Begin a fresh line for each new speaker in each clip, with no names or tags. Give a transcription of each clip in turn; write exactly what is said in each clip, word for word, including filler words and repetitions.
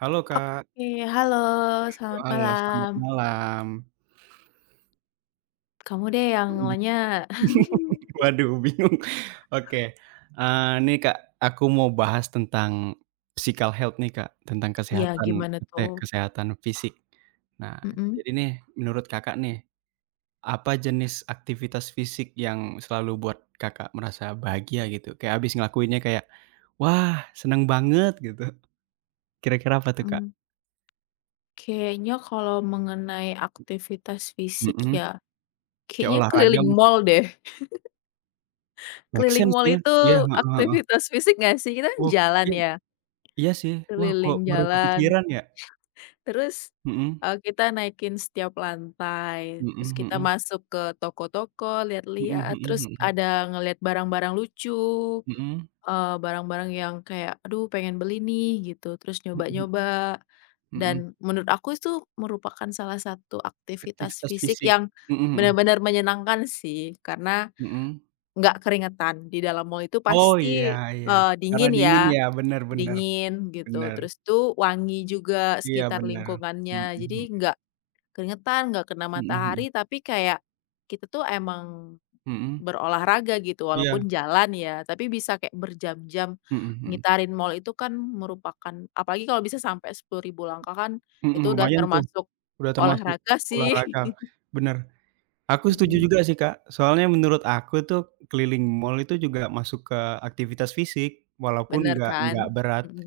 Halo Kak,
Oke, halo, selamat
halo selamat
malam.
malam.
Kamu deh yang
Mhm.
nanya.
Waduh bingung. Oke, eee, nih Kak, aku mau bahas tentang physical health nih Kak, tentang
Iya,
kesehatan
gimana
kete
tuh?
kesehatan fisik. Nah,
Mhm.
jadi nih menurut Kakak nih, apa jenis aktivitas fisik yang selalu buat Kakak merasa bahagia gitu? Kayak habis ngelakuinnya kayak, "Wah seneng banget," gitu. Kira-kira apa tuh Kak?
Mmm, kayaknya kalau mengenai aktivitas fisik
Mhm,
ya,
kayak
kayaknya
olahraga
keliling
mungkin?
mall deh.
Make
Keliling
sense
mall
sih ya.
itu
Iya, heeh heeh.
aktivitas fisik nggak sih? Kita kan
Wo,
jalan ya,
Iya sih. Wah, kok
keliling
baru
jalan,
kepikiran ya?
terus,
Mhm,
eee, kita naikin setiap lantai,
mhm
terus kita
mhm,
masuk ke toko-toko,
mhm
lihat-lihat,
mhm
terus
mhm,
ada ngelihat barang-barang lucu.
mhm,
Eee, barang-barang yang kayak, "Aduh pengen beli nih," gitu, terus
mhm
nyoba-nyoba,
mhm.
dan menurut aku itu merupakan salah satu aktivitas
Aktivitas
fisik
fisik.
yang
Mhm mhm,
benar-benar menyenangkan sih, karena
mhm.
nggak keringetan. Di dalam mall itu
Oh, iya
pasti,
iya,
eee,
karena
dingin
dingin
ya,
ya, bener bener
dingin gitu,
bener.
terus tuh wangi juga
Iya,
sekitar
bener. Mhm
lingkungannya, jadi
mhm,
nggak keringetan, nggak kena
mhm
matahari, tapi kayak kita tuh emang
mhm, mhm.
berolahraga gitu,
Iya,
walaupun jalan ya, tapi bisa kayak berjam-jam
mhm mhm,
ngitarin mall itu kan merupakan apalagi kalau bisa sampai sepuluh ribu langkah kan, itu
mhm,
udah
lumayan tuh,
termasuk
udah termasuk
olahraga sih.
olahraga, bener. Aku setuju
Mhm,
juga sih, Kak, soalnya menurut aku tuh keliling mall itu juga masuk ke aktivitas fisik, walaupun
bener
nggak
kan?
nggak berat.
Mhm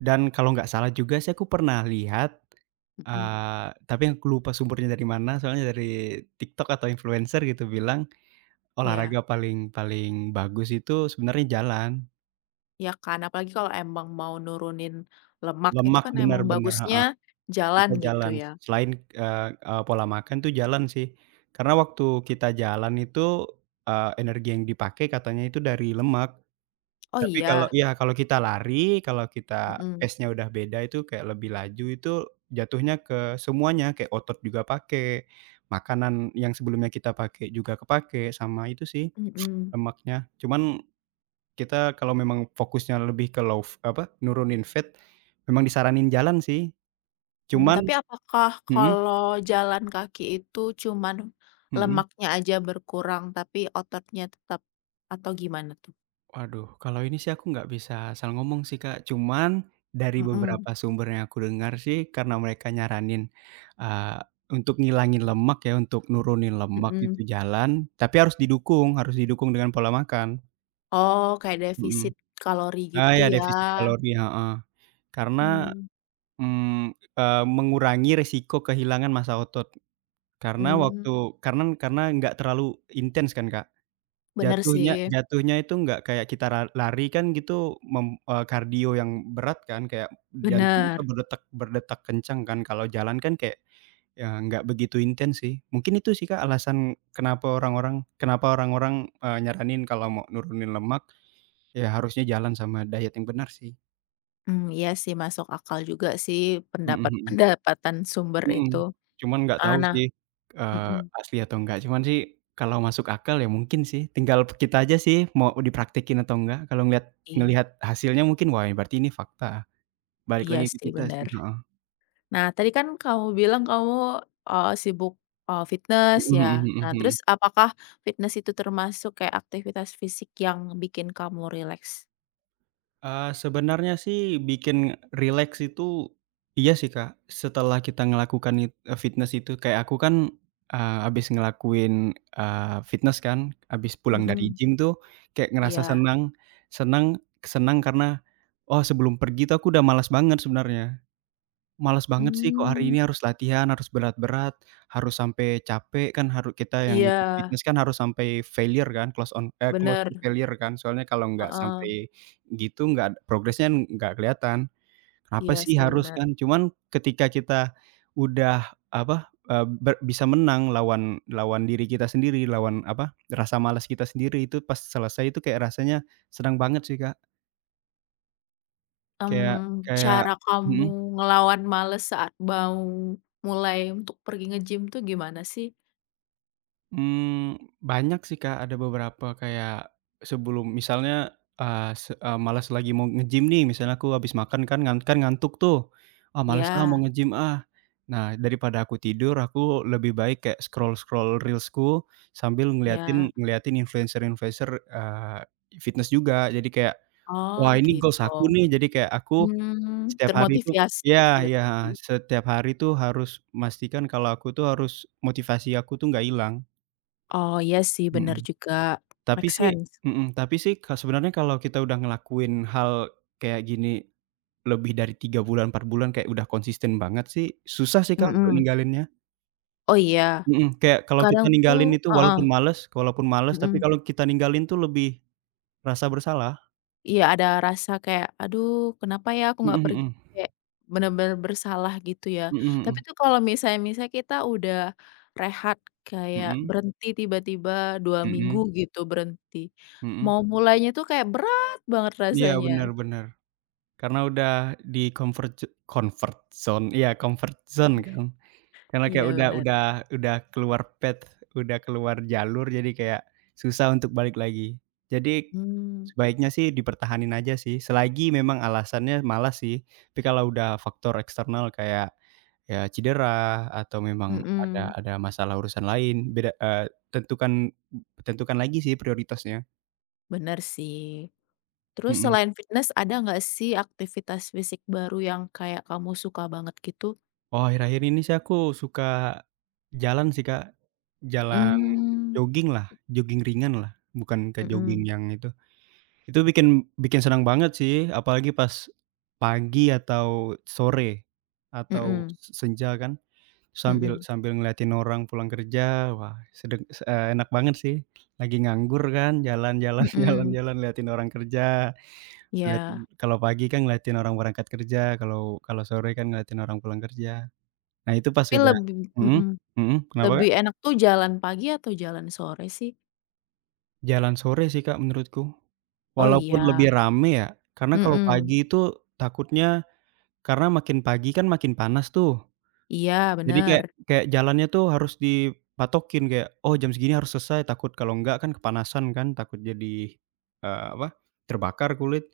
Dan kalau nggak salah juga sih aku pernah lihat,
mhm,
eee, tapi aku lupa sumbernya dari mana, soalnya dari TikTok atau influencer gitu bilang, olahraga
iya
paling paling bagus itu sebenarnya jalan.
iya kan, apalagi kalau emang mau nurunin lemak itu
Lemak
kan emang
benar-benar
bagusnya
heeh,
jalan
kita
gitu
jalan.
ya.
Selain, eee eee, pola makan tuh jalan sih. Karena waktu kita jalan itu, eee, energi yang dipakai katanya itu dari lemak.
Oh
Tapi kalau
iya?
ya kalau kita lari, kalau kita
Mhm
pace-nya udah beda itu kayak lebih laju, itu jatuhnya ke semuanya, kayak otot juga pakai, makanan yang sebelumnya kita pakai juga kepakai, sama itu sih
mhm.
lemaknya. Cuman kita kalau memang fokusnya lebih ke low f apa, nurunin fat, memang disaranin jalan sih.
Mmm,
Cuman
tapi apakah
mhm
kalau jalan kaki itu cuman
mhm.
lemaknya aja berkurang, tapi ototnya tetap atau gimana tuh?
Waduh, kalau ini sih aku nggak bisa asal ngomong sih, Kak. Cuman dari
Mhm,
beberapa sumber yang aku dengar sih karena mereka nyaranin, eee, untuk ngilangin lemak ya, untuk nurunin lemak itu
mhm.
jalan, tapi harus didukung harus didukung dengan pola makan.
Oh, kayak
Mhm.
defisit kalori
Ah,
gitu
ya
ya?
defisit kalori, heeh. Karena,
Mmm,
mmm, eee, mengurangi resiko kehilangan massa otot. Karena
mmm,
waktu karena karena nggak terlalu intens kan, Kak.
bener
Jatuhnya
sih,
jatuhnya itu nggak kayak kita la lari kan gitu mem eee, kardio yang berat kan, kayak jantung kita
bener.
berdetak berdetak kencang kan, kalau jalan kan kayak, ya nggak begitu intens sih. Mungkin itu sih, Kak, alasan kenapa orang-orang kenapa orang-orang, eee, nyaranin kalau mau nurunin lemak, ya harusnya jalan sama diet yang benar sih.
Mmm, iya sih masuk akal juga sih
Mhm
pendapat
mhm.
pendapatan sumber
Mhm,
itu.
cuman nggak
Ah,
tahu
nah
sih, eee,
mhm,
asli atau enggak, cuman sih kalau masuk akal ya mungkin sih, tinggal kita aja sih mau dipraktekin atau enggak, kalau ngelihat
i
ngelihat hasilnya mungkin, wah berarti ini fakta, balik
iya
lagi ke
sih
kita sih,
bener.
heeh,
Nah, tadi kan kamu bilang kamu, eee, sibuk, eee, fitnes
mhm
ya.
mhm mhm
Nah,
mhm.
terus apakah fitness itu termasuk kayak aktivitas fisik yang bikin kamu rileks?
Eee, sebenarnya sih bikin rileks itu iya sih, Kak. Setelah kita ngelakukan it eee, fitnes itu kayak aku kan, eee, habis ngelakuin, eee, fitnes kan, habis pulang dari
Mhm,
gym tuh kayak ngerasa
iya.
senang senang senang karena, oh sebelum pergi tuh aku udah malas banget sebenarnya. Males banget sih kok hari
Mmm,
ini harus latihan, harus berat-berat, harus sampai capek kan haru kita yang
iya,
ikut fitnes kan harus sampai failure kan, close on eh, close to
bener,
failure kan, soalnya kalau nggak
heeh,
sampai gitu nggak progresnya nggak kelihatan. Kenapa
iya
sih
sih
harus
bener.
kan, cuman ketika kita udah apa, eee, ber bisa menang lawan lawan diri kita sendiri, lawan apa, rasa malas kita sendiri itu pas selesai itu kayak rasanya senang banget sih, Kak. Kayak
Mmm,
kayak
cara
mhm.
kamu ngelawan males saat mau mulai untuk pergi nge-gym tuh gimana sih?
Mmm, banyak sih, Kak, ada beberapa kayak sebelum misalnya, eee, se eee, malas lagi mau nge-gym nih, misalnya aku habis makan kan ngan kan ngantuk tuh, "Ah, males ah, mau
Ya,
nge-gym ah." Nah, daripada aku tidur, aku lebih baik kayak scroll-scroll Reels-ku sambil ngeliatin
ya.
ngeliatin influencer-influencer, eee, fitnes juga. Jadi kayak,
Oh
"Wah, ini goals
gitu.
aku nih." Jadi kayak aku
Mmm,
setiap hari itu
termotivasi,
ya
iya
ya, heeh,
sih.
setiap hari tuh harus memastikan kalau aku tuh harus motivasi aku tuh nggak hilang.
Oh, iya sih, bener
Mhm.
juga.
Tapi
Make
sih
sense.
mhm, tapi sih ka sebenarnya kalau kita udah ngelakuin hal kayak gini lebih dari tiga bulan, empat bulan kayak udah konsisten banget sih, susah sih, Kak, untuk
Mhm.
ninggalinnya.
Oh, iya.
Mhm, kayak kalau kita
Kadang tuh
ninggalin itu
heeh,
walaupun males walaupun males, tapi
mhm.
kalau kita ninggalin tuh lebih rasa bersalah.
Iya, ada rasa kayak, "Aduh, kenapa ya aku
Mhm
nggak pergi?"
mhm.
Kayak bener-bener bersalah gitu ya.
Mhm
Tapi
mhm.
tuh kalau misalnya misalnya kita udah rehat, kayak
Mhm
berhenti tiba-tiba dua minggu
mhm
gitu berhenti,
mhm.
mau mulainya tuh kayak berat banget
Iya,
rasanya.
bener bener. Karena udah di comfort z comfort zone iya, comfort zone kan. Karena kayak
Iya,
udah
bener.
udah udah keluar path, udah keluar jalur, jadi kayak susah untuk balik lagi. Jadi,
Mmm,
sebaiknya sih dipertahanin aja sih, selagi memang alasannya malas sih. Tapi kalau udah faktor eksternal kayak, ya cedera atau memang ada
mhm,
ada masalah urusan lain, beda eee, tentukan tentukan lagi sih prioritasnya,
bener sih. Terus
mhm.
selain fitness ada nggak sih aktivitas fisik baru yang kayak kamu suka banget gitu?
Oh, akhir-akhir ini sih aku suka jalan sih, Kak, jalan
Mmm,
jogging lah, jogging ringan lah, bukan ke jogging
mhm
yang itu. Itu bikin bikin senang banget sih, apalagi pas pagi atau sore atau
mhm
se senja kan, sambil
mhm
sambil ngeliatin orang pulang kerja, wah sedeng se eee, enak banget sih. Lagi nganggur kan, jalan jalan jalan
mhm,
jalan, liatin orang kerja, liatin
iya.
kalau pagi kan ngeliatin orang berangkat kerja, kalau kalau sore kan ngeliatin orang pulang kerja. Nah itu pas
Tapi
udah
lebih
mhm
mhm,
mhm, kenapa, Kak?
lebih enak tuh jalan pagi atau jalan sore sih?
Jalan sore sih, Kak, menurutku.
Oh
Walaupun lebih
iya,
rame ya, karena kalau
mhm,
pagi itu takutnya Karena makin pagi kan makin panas tuh.
iya
Jadi
bener,
kayak kayak jalannya tuh harus dipatokin kayak, "Oh jam segini harus selesai," takut kalau enggak kan kepanasan kan, takut jadi, eee, apa, terbakar kulit.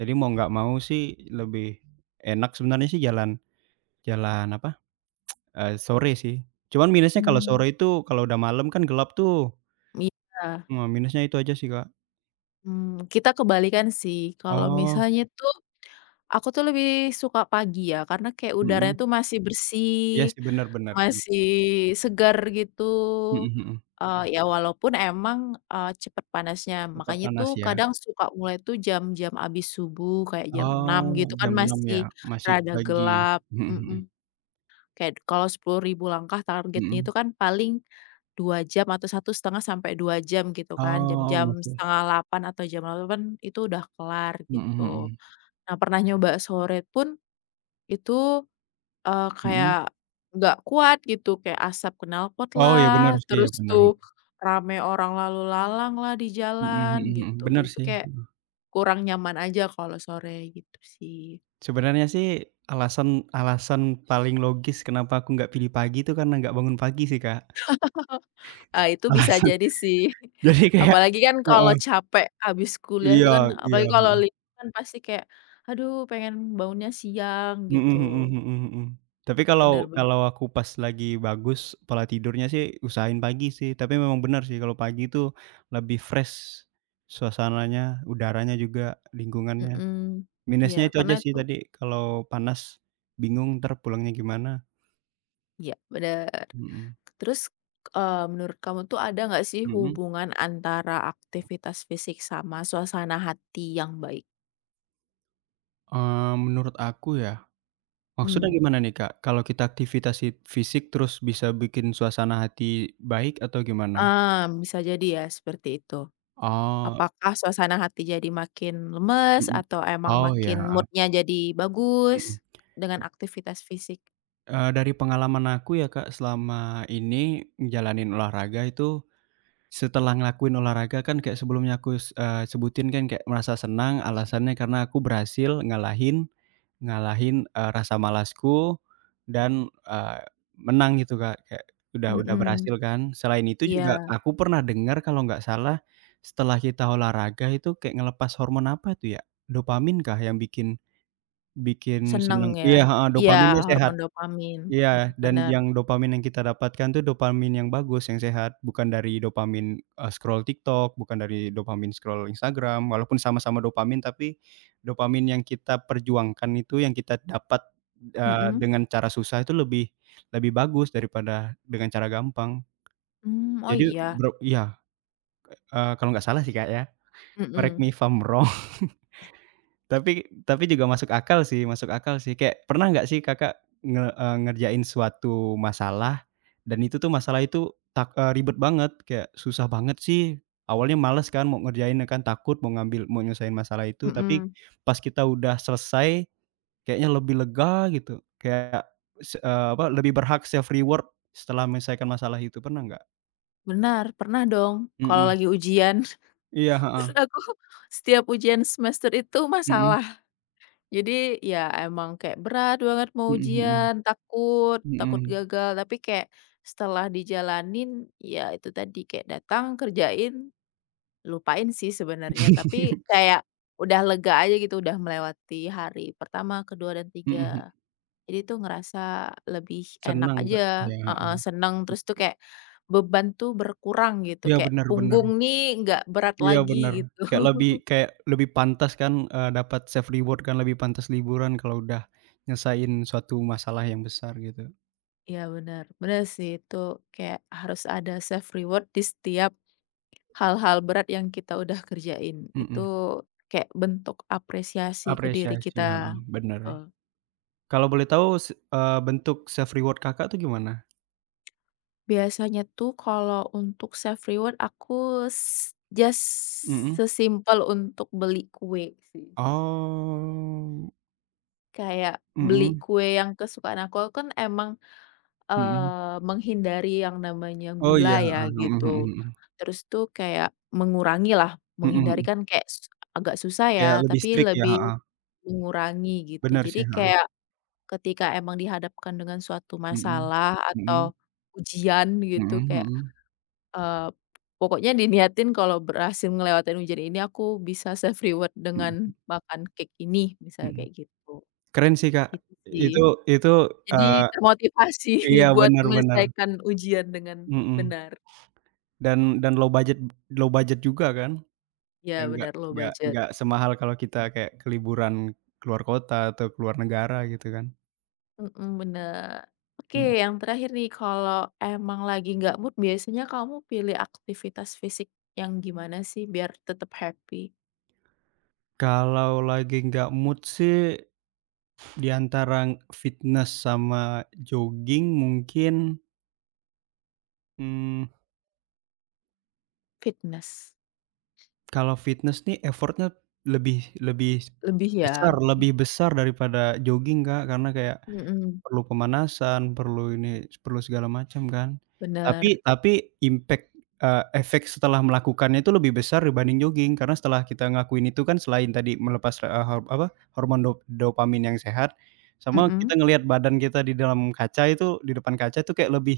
Jadi mau nggak mau sih lebih enak sebenarnya sih jalan jalan apa, eee, sore sih. Cuman minusnya kalau
mmm,
sore itu kalau udah malam kan gelap tuh.
iya,
Nah minusnya itu aja sih, Kak.
mmm, kita kebalikan sih kalau
Oh,
misalnya tuh aku tuh lebih suka pagi ya karena kayak
mhm.
udaranya tuh masih bersih
Iya sih bener bener,
masih segar gitu,
mhm mhm.
eee, mhm. Ya walaupun emang, eee, cepet panasnya,
Cepat
makanya
panas
tuh
ya.
kadang suka mulai tuh jam-jam habis subuh kayak jam
Oh,
enam gitu kan
jam enam ya?
masih
Masih
rada
pagi.
gelap,
Mhm mhm,
mhm, kayak kalau sepuluh ribu langkah targetnya
mhm.
itu kan paling dua jam atau satu setengah sampai dua jam gitu kan,
Oh,
jam-jam
masih
setengah delapan atau jam delapan itu udah kelar
mhm
gitu.
mhm,
Nah pernah nyoba sore pun itu Eee,
mhm.
kayak nggak kuat gitu, kayak asap knalpot
Oh ya bener
lah
sih, ya
terus
bener.
tuh rame orang lalu lalang lah di
Mhm
jalan
mhm
gitu.
mhm, bener
Jadi tuh
sih.
kayak kurang nyaman aja kalau sore gitu sih.
Sebenarnya sih alasan alasan paling logis kenapa aku nggak pilih pagi itu karena nggak bangun pagi sih, Kak,
Eee, itu bisa
alasan.
jadi sih.
Jadi kayak
Apalagi kan kalau
heeh,
capek habis kuliah itu
iya
kan
iya,
apalagi kalau
heeh.
libur kan pasti kayak, "Aduh pengen bangunnya siang,"
Mhm
gitu.
mhm mhm mhm. Tapi
Bener
kalau
bener.
kalau aku pas lagi bagus pola tidurnya sih usahain pagi sih, tapi memang benar sih kalau pagi itu lebih fresh suasananya, udaranya juga, lingkungannya.
Mhm. Iya,
Minusnya itu
karena
aja sih
itu
tadi kalau panas bingung entar pulangnya gimana.
iya, bener.
Mhm
Terus, eee, menurut kamu tuh ada nggak sih
mhm.
hubungan antara aktivitas fisik sama suasana hati yang baik?
Eee, menurut aku ya, maksudnya
Mmm.
gimana nih, Kak? Kalau kita aktivitas hit fisik terus bisa bikin suasana hati baik atau gimana?
Ah, bisa jadi ya seperti itu.
Oh,
Apakah suasana hati jadi makin lemes
mhm.
atau emang
Oh ya,
makin moodnya jadi
mhm.
bagus dengan aktivitas fisik?
Eee, dari pengalaman aku ya, Kak, selama ini ngejalanin olahraga itu, setelah ngelakuin olahraga kan kayak sebelumnya aku s eee, sebutin kan kayak merasa senang alasannya karena aku berhasil ngalahin ngalahin, eee, rasa malasku dan, eee, menang gitu, Kak, kayak udah udah
Mhm,
berhasil kan. Selain itu juga
iya,
aku pernah dengar kalau nggak salah setelah kita olahraga itu kayak ngelepas hormon apa tuh ya, dopamin kah yang bikin bikin
seneng
senang
ya?
iya, heeh,
Iya,
dopaminnya sehat.
hormon dopamin,
Iya,
mm-mm,
dan
benar.
yang dopamin yang kita dapatkan tuh dopamin yang bagus, yang sehat, bukan dari dopamin, eee, scroll TikTok, bukan dari dopamin scroll Instagram, walaupun sama-sama dopamin, tapi dopamin yang kita perjuangkan itu, yang kita dapat,
Bener,
eee,
mhm,
dengan cara susah itu lebih lebih bagus daripada dengan cara gampang.
mmm, oh
Jadi
iya,
bro iya, eee, kalau nggak salah sih, Kak, ya, correct
mhm
me if I'm wrong. Tapi tapi juga masuk akal sih masuk akal sih. Kayak pernah nggak sih Kakak nge eee, ngerjain suatu masalah dan itu tuh masalah itu tak eee, ribet banget, kayak susah banget sih, awalnya males kan mau ngerjain ya kan, takut mau ngambil mau nyelesain masalah itu, tapi
mhm,
pas kita udah selesai kayaknya lebih lega gitu, kayak se eee, apa, lebih berhak self reward setelah menyelesaikan masalah itu, pernah nggak?
benar, pernah dong kalau
Mhm.
lagi ujian.
Iya,
Terus
heeh.
aku setiap ujian semester itu
Mhm.
masalah. Jadi ya emang kayak berat banget mau
Mhm mhm.
ujian, takut, takut
Mhm.
gagal, tapi kayak setelah dijalanin, ya itu tadi kayak datang, kerjain, lupain sih sebenarnya, tapi kayak udah lega aja gitu, udah melewati hari pertama, kedua, dan
Mhm mhm.
tiga. Jadi tuh ngerasa lebih enak
Senang Kak.
aja,
Iya,
heeh,
heeh.
seneng, terus tuh kayak beban tuh berkurang gitu,
Iya
kayak
bener bener
punggung nih nggak berat
iya bener,
lagi gitu.
kayak lebih kayak lebih pantas kan, eee, dapat self reward kan, lebih pantas liburan kalau udah nyelesain suatu masalah yang besar gitu,
Iya benar, benar sih itu kayak harus ada self reward di setiap hal-hal berat yang kita udah kerjain. Itu
mhm,
kayak bentuk apresiasi ke diri
apresiasi, heeh,
kita.
bener.
Betul.
Kalau boleh tahu s eee, bentuk self reward Kakak tuh gimana?
Biasanya tuh kalau untuk self reward aku s- just
Mhm.
sesimpel untuk beli kue sih.
Oh,
Kayak beli
mhm
kue yang kesukaan aku, aku kan emang
mhm.
Eee, menghindari yang namanya
Oh iya,
gula ya
heeh, mhm mhm
gitu.
mhm,
Terus tuh kayak mengurangi lah,
mhm
menghindari
mhm,
kan kayak s agak susah ya,
kayak lebih
tapi
strict ya,
lebih
heeh,
mengurangi gitu.
bener sih,
Jadi
heeh,
kayak ketika emang dihadapkan dengan suatu
mhm,
masalah
mhm,
atau ujian
mhm
gitu
mhm
kayak,
mhm,
eee, pokoknya diniatin kalau berhasil ngelewatin ujian ini aku bisa self reward
mhm
dengan makan cake ini, misalnya
mhm.
kayak gitu,
Keren sih, Kak.
gitu sih.
Itu itu,
Jadi
eee
termotivasi
iya,
buat
bener bener,
menyelesaikan ujian dengan
mhm,
benar.
dan dan low budget low budget juga kan? Kayak
Ya
nggak
benar low
nggak
budget.
nggak semahal kalau kita kayak ke liburan keluar kota atau keluar negara gitu kan,
Mhm, bener. Oke,
mhm.
yang terakhir nih, kalau emang lagi nggak mood biasanya kamu pilih aktivitas fisik yang gimana sih biar tetap happy?
Kalau lagi nggak mood sih di antara fitness sama jogging mungkin. mmm,
Fitness.
kalau fitness nih effort-nya lebih lebih
Lebih
besar
ya?
lebih besar daripada jogging, Kak, karena kayak
Mhm,
Perlu pemanasan, perlu ini, perlu segala macam kan.
bener.
Tapi tapi impact, eee, efek setelah melakukannya itu lebih besar dibanding jogging, karena setelah kita ngakuin itu kan selain tadi melepas, eee, ho apa, hormon dop dopamin yang sehat, sama kita
Mhm.
ngelihat badan kita di dalam kaca itu, di depan kaca itu kayak lebih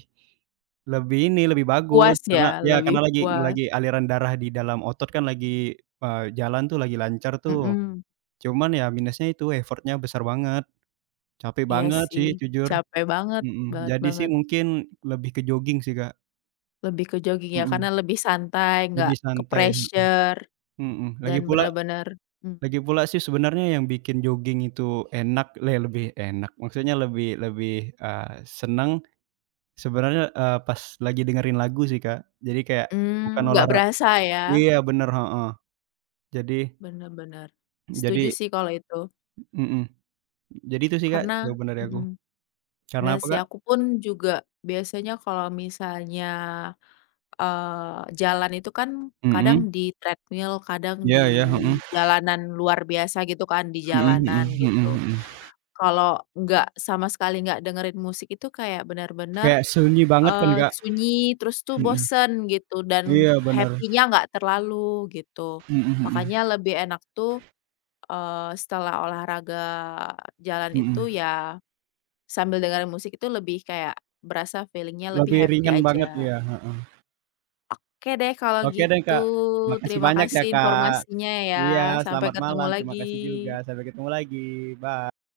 lebih ini, lebih bagus
Puas
karena
ya?
ya
Lebih
karena lagi
puas.
lagi aliran darah di dalam otot kan lagi, eee, jalan tuh lagi lancar tuh.
Mhm,
Cuman ya minusnya itu effort-nya besar banget, capek
iya
banget sih
sih,
jujur.
capek banget
Mhm,
banget
jadi sih
banget.
mungkin lebih ke jogging sih, Kak,
Lebih ke jogging ya,
mhm,
karena lebih santai, nggak
lebih
ke
santai, mhm
pressure.
mhm, lagi
Dan
pula
benar-benar
lagi pula sih sebenarnya yang bikin jogging itu enak le lebih enak, maksudnya lebih lebih, eee, seneng sebenarnya, eee, pas lagi dengerin lagu sih, Kak, jadi kayak bukan
mhm, nggak
olahra
berasa ya,
iya bener, heeh, jadi
benar-benar setuju
jadi
sih kalau itu,
mhm, jadi itu sih, Kak,
karena
jawaban dari aku.
mhm,
Karena
bener
apa,
sih
Kak?
aku pun juga biasanya kalau misalnya, eee, jalan itu kan kadang
Mhm,
di treadmill, kadang di
iya iya, mhm,
jalanan luar biasa gitu kan, di
mhm mhm
jalanan
mhm
gitu.
mhm,
Kalau nggak sama sekali nggak dengerin musik itu kayak benar-benar
kayak sunyi banget kan,
Eee,
Kak?
sunyi terus tuh
Mhm,
bosen gitu dan
iya bener,
happy-nya nggak terlalu gitu.
mhm mhm.
Makanya lebih enak tuh, eee, setelah olahraga jalan itu
Mhm,
ya sambil dengerin musik itu lebih kayak berasa feeling-nya lebih
lebih
happy
ringan banget
aja.
ya. Heeh.
Oke deh kalau
Oke deh,
gitu
Kak, makasih
terima
banyak ya,
kasih
Kak.
informasinya ya,
Iya,
sampai
selamat
ketemu
malam, terima
lagi.
kasih juga, sampai ketemu lagi, bye.